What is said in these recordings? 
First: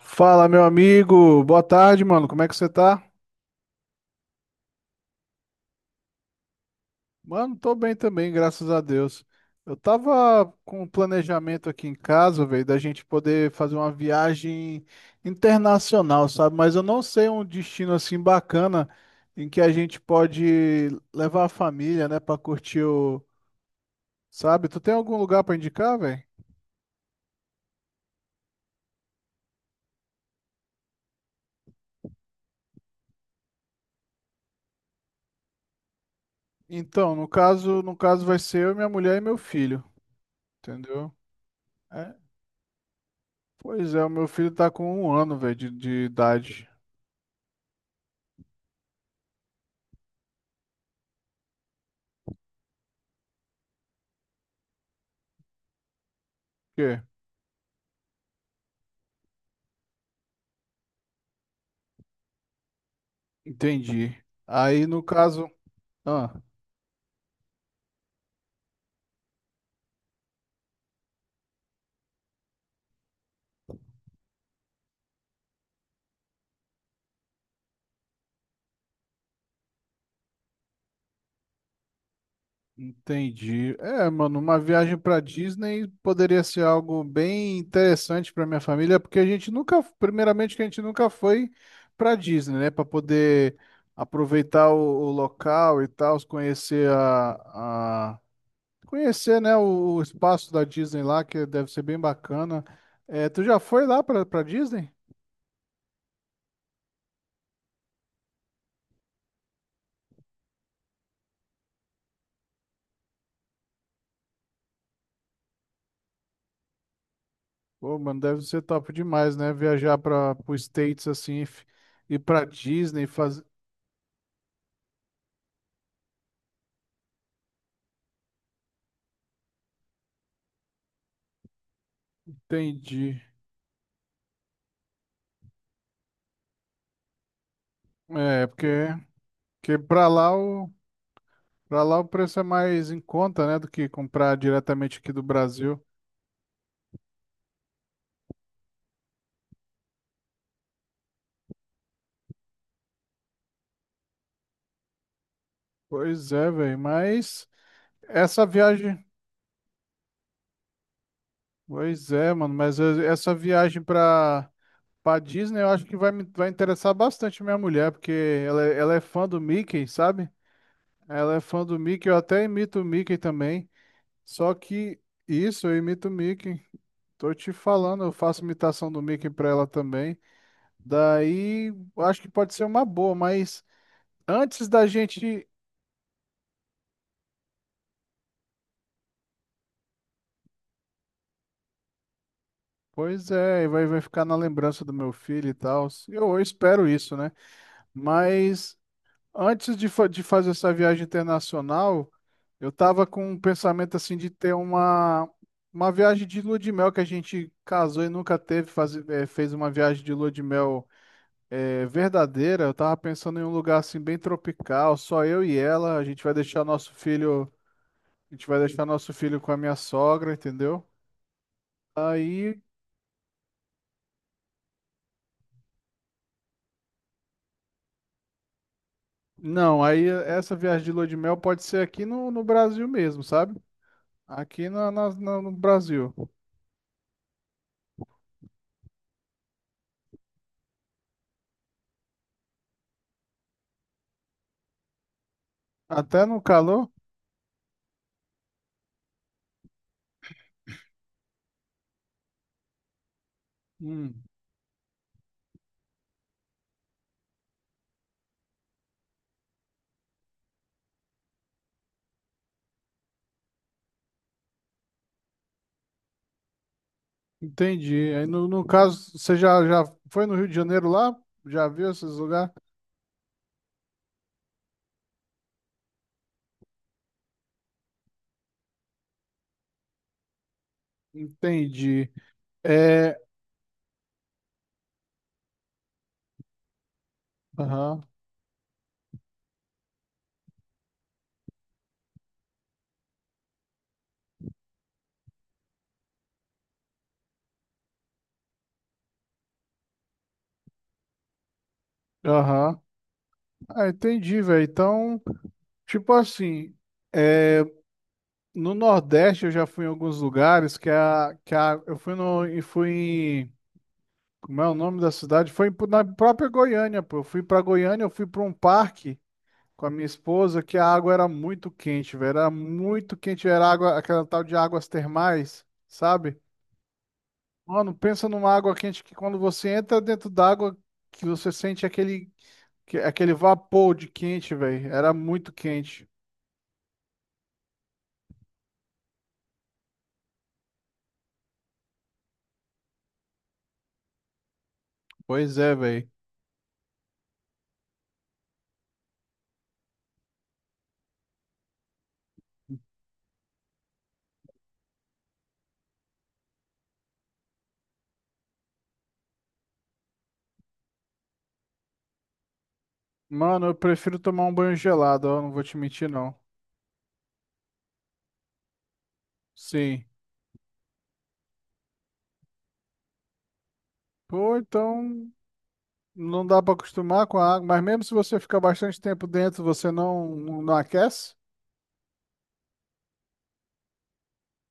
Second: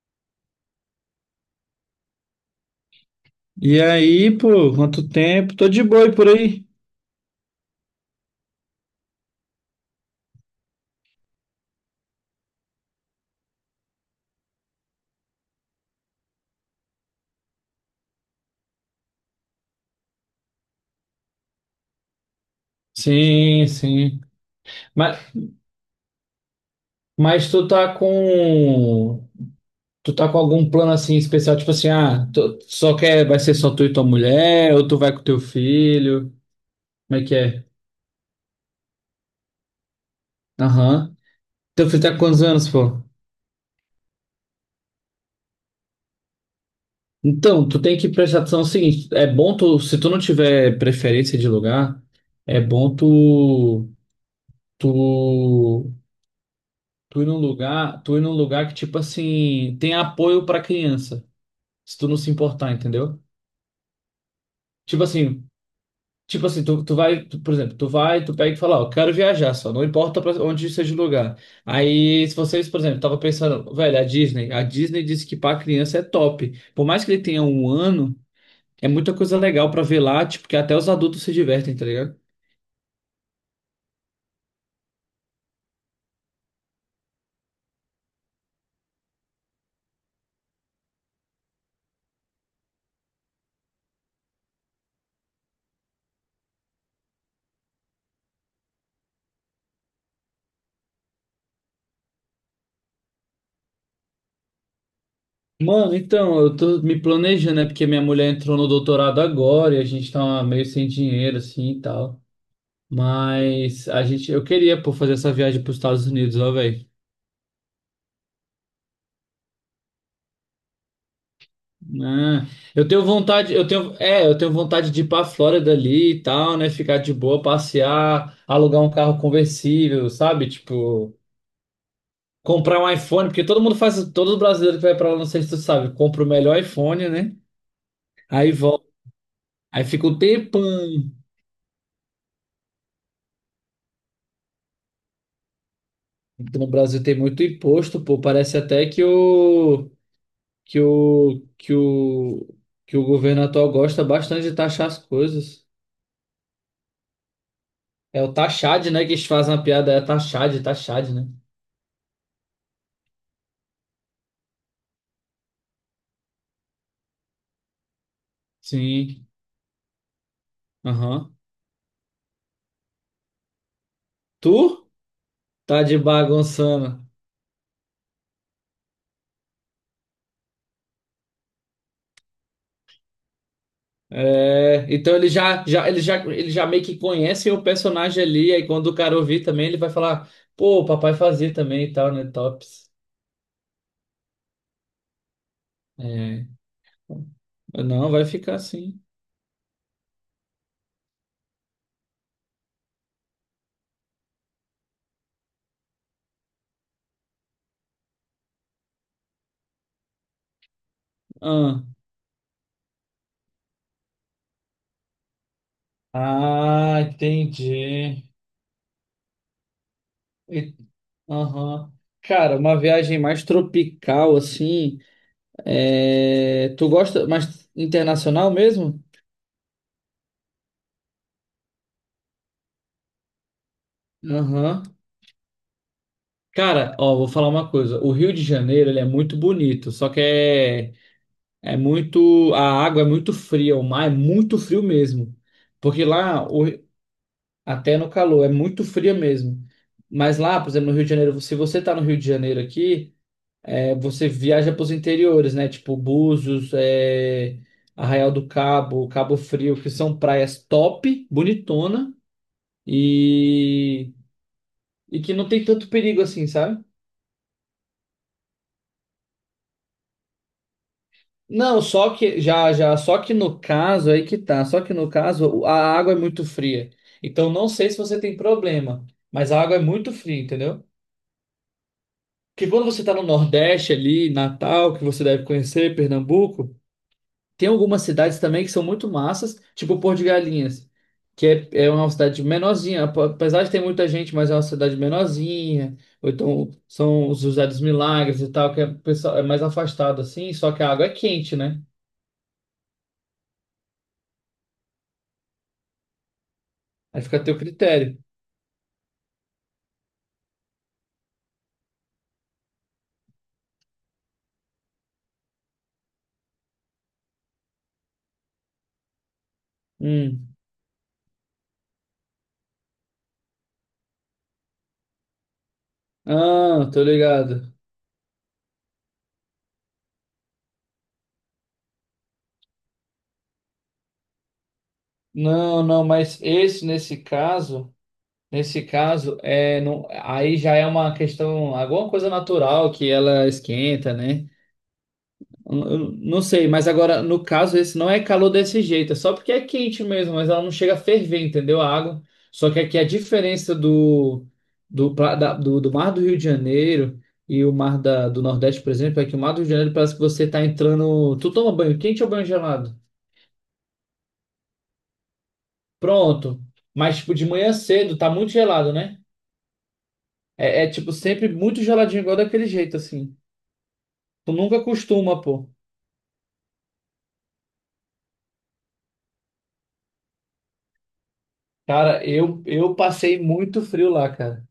Fala, meu amigo. Boa tarde, mano. Como é que você tá? E aí, pô, quanto tempo? Tô de boi por aí. Mano, tô bem também, graças a Deus. Eu tava com um planejamento aqui em casa, velho, da gente poder fazer uma viagem internacional, sabe? Mas eu não sei um destino assim bacana em que a gente pode levar a família, né, pra curtir o, Sim, sim. sabe? Tu tem algum Mas, lugar pra indicar, velho? mas tu tá com. Tu tá com algum plano assim especial? Tipo assim, ah, tu só quer. Vai ser só tu e tua mulher? Ou tu vai com teu filho? Então, Como é no que é? caso, no caso vai ser eu, minha mulher e meu filho, entendeu? Aham. Teu filho tá É, com quantos anos, pô? pois é, o meu filho tá com 1 ano, velho, de idade. Então, tu tem que prestar atenção no seguinte: é bom tu. Se tu não tiver preferência de lugar, é bom tu. Tu. Quê? Tu ir num lugar. Tu ir num lugar que, tipo assim, tem apoio pra criança. Se tu não se importar, entendeu? Entendi. Aí no Tipo assim, caso, ah, tipo assim, tu vai, por exemplo, tu vai, tu pega e fala, ó, eu quero viajar só, não importa pra onde seja o lugar. Aí, se vocês, por exemplo, tava pensando, velho, a Disney disse que pra criança é top. Por mais que ele tenha um ano, é muita coisa legal pra ver lá, tipo, que até os adultos se divertem, tá ligado? entendi. É, mano, uma viagem pra Disney poderia ser algo bem interessante pra minha família, porque a gente nunca, primeiramente que a gente nunca foi pra Disney, né, pra poder aproveitar o local e tal, conhecer a conhecer, né, o espaço da Disney lá, que deve ser bem bacana. É, tu já foi lá pra para Disney? Mano, então, eu tô me planejando, né? Porque minha mulher entrou no doutorado agora e a gente tá meio sem dinheiro, assim, e tal. Mas a gente, eu queria, pô, fazer essa viagem pros Estados Unidos, ó, velho. Pô, mano, deve ser top demais, né? Viajar para os States assim, ir para Ah, eu tenho Disney, fazer. vontade, eu tenho, é, eu tenho vontade de ir pra Flórida ali e tal, né? Ficar de boa, passear, alugar um carro conversível, sabe? Tipo, comprar um Entendi. iPhone, porque todo mundo faz, todo brasileiro que vai pra lá, não sei se tu sabe, compra o melhor iPhone, né? É, Aí volta, porque, porque aí fica um tempão. Para lá o preço é mais em conta, né, do que comprar diretamente aqui do Brasil. Então, no Brasil tem muito imposto, pô, parece até que que o que o o governo atual gosta bastante de taxar as coisas. Pois é, velho, mas É o essa taxade, viagem, né, que eles fazem a piada, é taxade, taxade, né? pois é, mano, mas essa viagem para Disney, eu acho que vai me vai interessar bastante minha mulher, porque ela, ela é Sim. fã do Mickey, sabe? Aham. Ela é fã do Mickey, eu até imito o Mickey também. Só Tu que isso, eu tá de imito o Mickey. bagunçando. Tô te falando, eu faço imitação do Mickey pra ela também. Daí, acho que pode ser uma boa, mas antes da É, então ele gente. já, já, ele já, ele já meio que conhece o personagem ali, aí quando o cara ouvir também, ele vai falar, pô, o papai fazia também e tal, né? Tops. Pois é, vai, vai ficar na lembrança do meu filho e tal. Eu É. espero isso, né? Não, vai ficar Mas assim. antes de, de fazer essa viagem internacional, eu tava com um pensamento assim de ter uma viagem de lua de mel que a gente casou e nunca teve, fazer, fez uma viagem de lua de mel Ah, é verdadeira, eu tava pensando em um lugar assim bem tropical, só eu e ela, a gente vai deixar nosso ah, filho, entendi. a gente vai deixar nosso filho com a minha sogra, E- entendeu? Aham. Cara, Aí, uma viagem mais tropical, assim. É, tu gosta mais internacional mesmo? não, aí essa viagem de lua de mel pode ser aqui no, no Brasil mesmo, sabe? Aqui Aham. na, no Brasil. Cara, ó, vou falar uma coisa. O Rio de Janeiro, ele é muito bonito, só que é, é muito, a água é muito fria, o mar é muito frio mesmo. Porque Até no lá, calor? até no calor, é muito fria mesmo. Mas lá, por exemplo, no Rio de Janeiro, se você tá no Rio de Janeiro aqui, é, Hum, você viaja para os interiores, né? Tipo Búzios, é, Arraial do Cabo, Cabo Frio, que são praias top, bonitona e, e que não tem tanto perigo assim, sabe? entendi. Aí no, no caso, você já, já foi no Rio de Janeiro lá? Já Não, viu esses só que lugares? já, já, só que no caso aí que tá, só que no caso a água é muito fria. Então não sei se você tem problema, mas a água é muito fria, entendeu? Entendi. Que quando você tá É, no Nordeste ali, Natal, que você deve conhecer, Pernambuco, tem aham, algumas cidades também que são muito massas, tipo Porto de Galinhas, que é, é uma cidade menorzinha, apesar de ter muita gente, mas é uma cidade menorzinha. Ou então são os José dos Milagres e tal, que é, pessoal- é mais afastado assim, só que a água é quente, né? aham. Ah, entendi, velho. Então, tipo assim, Aí fica a teu é, critério. no Nordeste eu já fui em alguns lugares que a eu fui no e fui em, como é o nome da cidade? Foi na própria Goiânia, pô. Eu fui pra Goiânia, eu fui pra um parque com a minha Hum. esposa que a água era muito quente, velho. Era muito quente, era água, aquela tal de águas termais, sabe? Ah, tô ligado. Mano, pensa numa água quente que quando você entra dentro d'água que você sente aquele aquele vapor de quente, velho. Era muito Não, quente. mas nesse caso é não, aí já é uma questão, alguma coisa natural que ela esquenta, né? Pois é, Eu- velho. eu não sei, mas agora no caso esse não é calor desse jeito, é só porque é quente mesmo, mas ela não chega a ferver, entendeu? A água. Só que aqui a diferença do, do mar do Rio de Janeiro e o mar da, do Nordeste, por exemplo, é que o mar do Rio de Janeiro parece que você tá entrando, tu toma banho quente ou banho gelado? Mano, eu prefiro tomar um banho gelado, ó. Não vou te mentir, não. Pronto. Mas, tipo, de manhã cedo, tá muito gelado, né? Sim. É, tipo, sempre muito geladinho, igual daquele jeito, assim. Tu Pô, nunca então costuma, pô. não dá pra acostumar com a água. Mas mesmo se você ficar bastante tempo dentro, você não, não aquece? Cara, eu passei muito frio lá, cara.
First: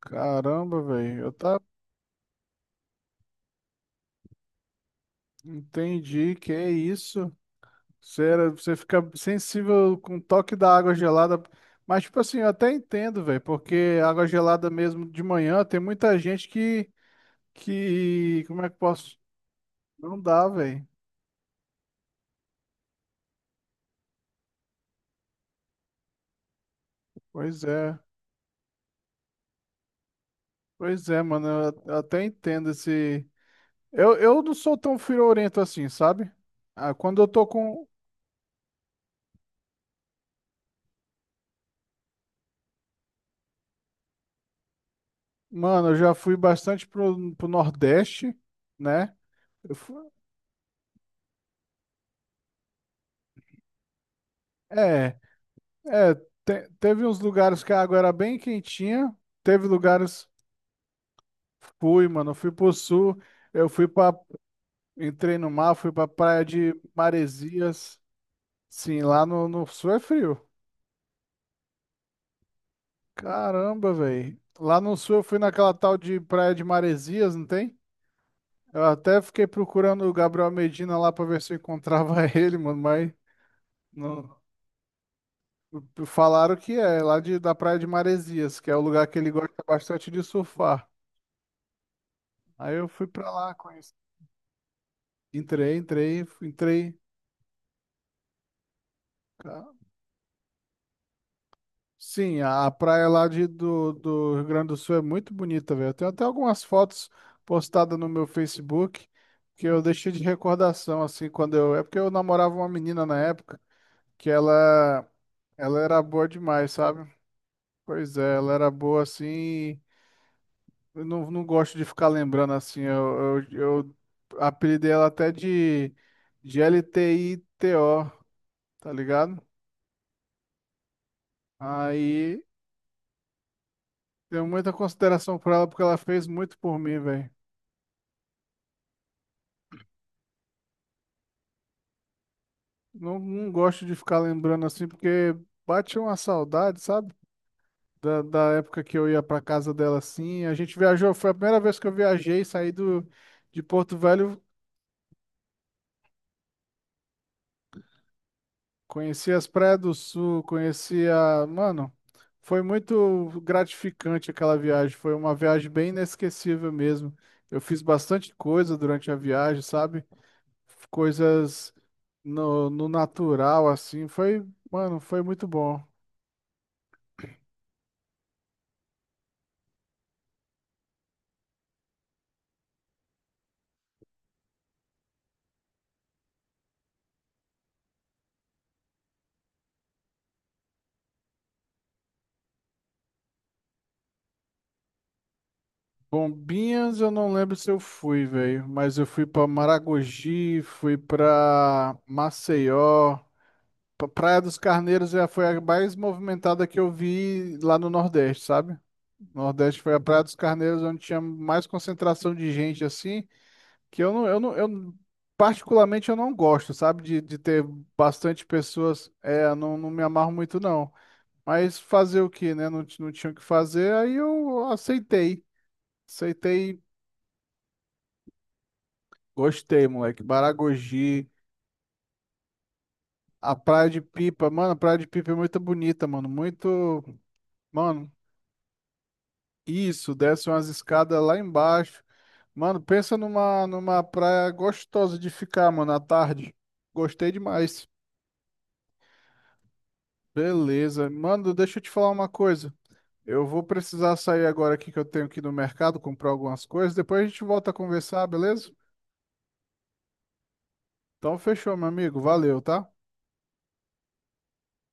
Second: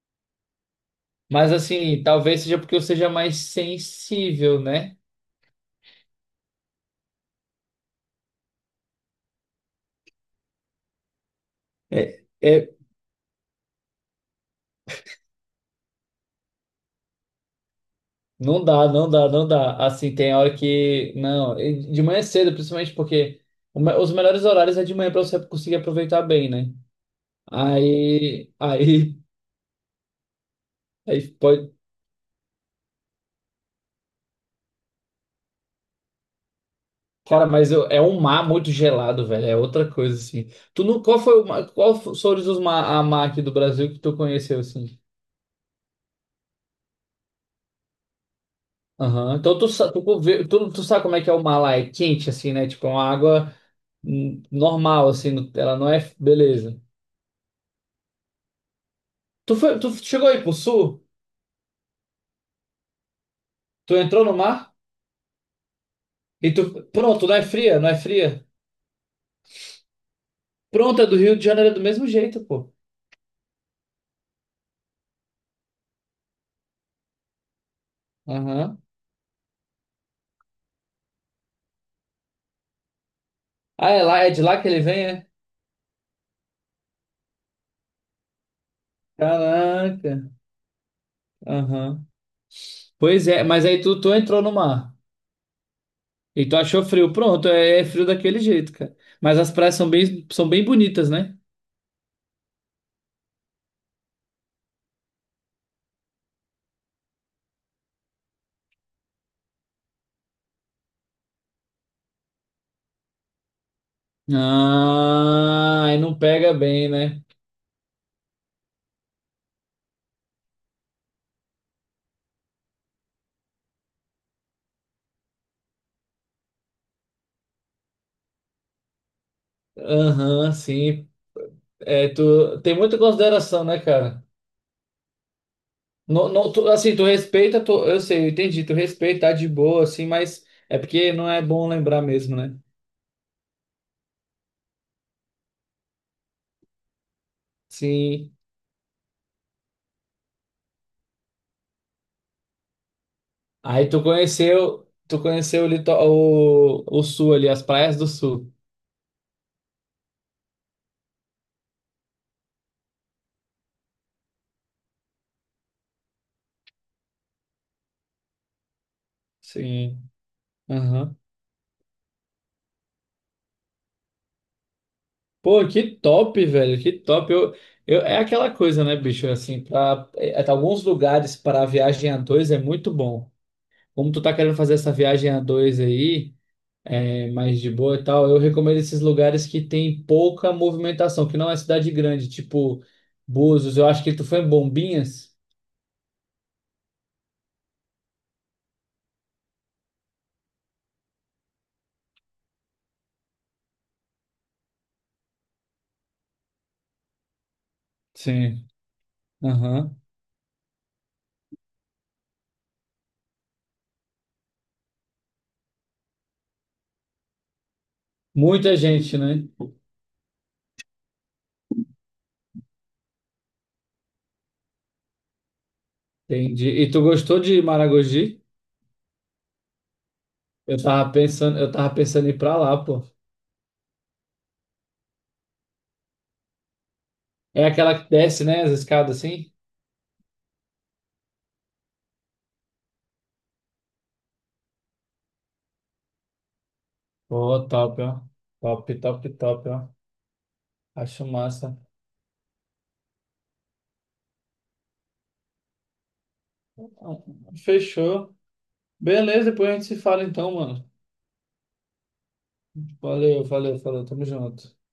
Caramba, velho. Eu Mas, tá. assim, talvez seja porque eu seja mais sensível, né? Entendi. Que é isso? Você, você fica sensível com o toque da água gelada. É, Mas, tipo assim, eu até é, entendo, velho. Porque água gelada mesmo de manhã, tem muita gente que. Que. Como não é que dá, não posso? dá, não dá. Assim, Não tem dá, hora velho. que. Não, e de manhã cedo, principalmente porque os melhores horários é de manhã pra você conseguir aproveitar bem, né? Pois é. Aí, Pois é, aí mano. pode. Eu até entendo esse. Eu não sou tão friorento assim, sabe? Ah, quando eu tô Cara, com. É um mar muito gelado, velho. É outra coisa, assim. Tu não, qual foram os mar, a mar aqui do Brasil que tu conheceu, assim? Mano, eu já fui bastante pro, pro Nordeste, né? Aham. Então tu, Eu sa- tu, fu- conve- tu, tu sabe como é que é o mar lá? É quente, assim, né? Tipo, é uma água normal, É, assim. Ela não é... é. Beleza. Teve uns lugares que a água era bem quentinha. Tu, Teve foi, tu lugares. chegou aí pro sul? Fui, mano. Fui pro Sul. Eu fui Tu pra. entrou no mar? Entrei no mar, fui pra praia E tu... de Pronto, não é Maresias. fria? Sim, lá no, no Sul é frio. Pronto, é do Rio de Janeiro, é do mesmo jeito, pô. Caramba, velho. Lá no sul eu fui naquela tal de Praia de Maresias, não tem? Aham. Eu até fiquei procurando o Gabriel Medina lá pra ver se eu encontrava ele, mano, mas Ah, é lá, é não. de lá que ele vem, é? Falaram que é lá de, da Praia de Maresias, que é o lugar que ele gosta bastante Caraca. de surfar. Aham. Aí eu fui Pois pra é, lá, mas aí conheci. tu entrou no mar. Entrei, entrei, E tu achou entrei. frio? Pronto, é, é frio daquele jeito, cara. Mas as praias são bem bonitas, né? Sim, a praia lá de, do, do Rio Grande do Sul é muito bonita, velho. Eu tenho até algumas fotos postadas no meu Facebook que eu deixei de recordação, assim, quando eu. É porque eu namorava uma menina na época que ela Ah, aí era não boa pega demais, bem, sabe? né? Pois é, ela era boa assim. Eu não, não gosto de ficar lembrando assim. Eu apelidei ela até de LTTITO, tá ligado? Aham, sim. É, Aí tu tem muita consideração, né, cara? tenho muita consideração por ela porque ela fez Não, muito por assim, mim, tu velho. respeita, eu sei, eu entendi, tu respeita, tá de boa, assim, mas é porque não é bom lembrar mesmo, né? Não, não gosto de ficar lembrando assim, porque bate uma saudade, sabe? Da, Sim. da época que eu ia pra casa dela assim. A gente viajou, foi a primeira vez que eu viajei, saí do, de Aí Porto tu Velho, conheceu, tu conheceu o, o sul ali, as praias do sul. conheci as praias do Sul, conheci a. Mano, foi muito gratificante aquela viagem. Foi uma viagem bem inesquecível mesmo. Eu fiz bastante coisa durante a viagem, sabe? Sim. Aham. Coisas no, no natural, assim. Foi, mano, foi muito Pô, bom. que top, velho, que top. Eu, é aquela coisa, né, bicho? Assim, pra, é, tá, alguns lugares para viagem a dois é muito bom. Como tu tá querendo fazer essa viagem a dois aí, é, mais de boa e tal, eu recomendo esses lugares que tem pouca movimentação, que não é cidade grande, tipo Búzios. Eu acho que tu foi em Bombinhas. Bombinhas, eu não lembro se eu fui, velho, mas eu fui pra Maragogi, fui pra Maceió, pra Praia dos Carneiros já foi a mais movimentada que eu vi lá no Nordeste, Sim. sabe? Nordeste foi a Aham. Praia dos Carneiros onde tinha mais concentração de gente assim, que eu não, particularmente eu não gosto, sabe? De ter bastante Muita pessoas, gente, é, né? eu não, não me amarro muito não. Mas fazer o quê, né? Não, não tinha o que fazer, aí eu aceitei. Entendi. Aceitei E tu gostou de Maragogi? gostei, moleque. Eu tava Baragogi, pensando, eu tava pensando em ir pra lá, pô. a Praia de Pipa. Mano, a Praia de Pipa é muito bonita, mano. Muito. É aquela Mano, que desce, né, as escadas assim? isso, desce umas escadas lá embaixo. Mano, pensa numa, numa praia gostosa de ficar, mano, à tarde. Gostei Pô, demais. top, ó. Top, top, top, ó. Beleza. Acho Mano, massa. deixa eu te falar uma coisa. Eu vou precisar sair agora aqui que eu tenho que ir no mercado comprar algumas coisas. Depois a gente volta a conversar, Fechou. beleza? Beleza, depois a gente se fala então, mano. Então fechou, meu amigo. Valeu, tá? Valeu, valeu, falou. Tamo junto.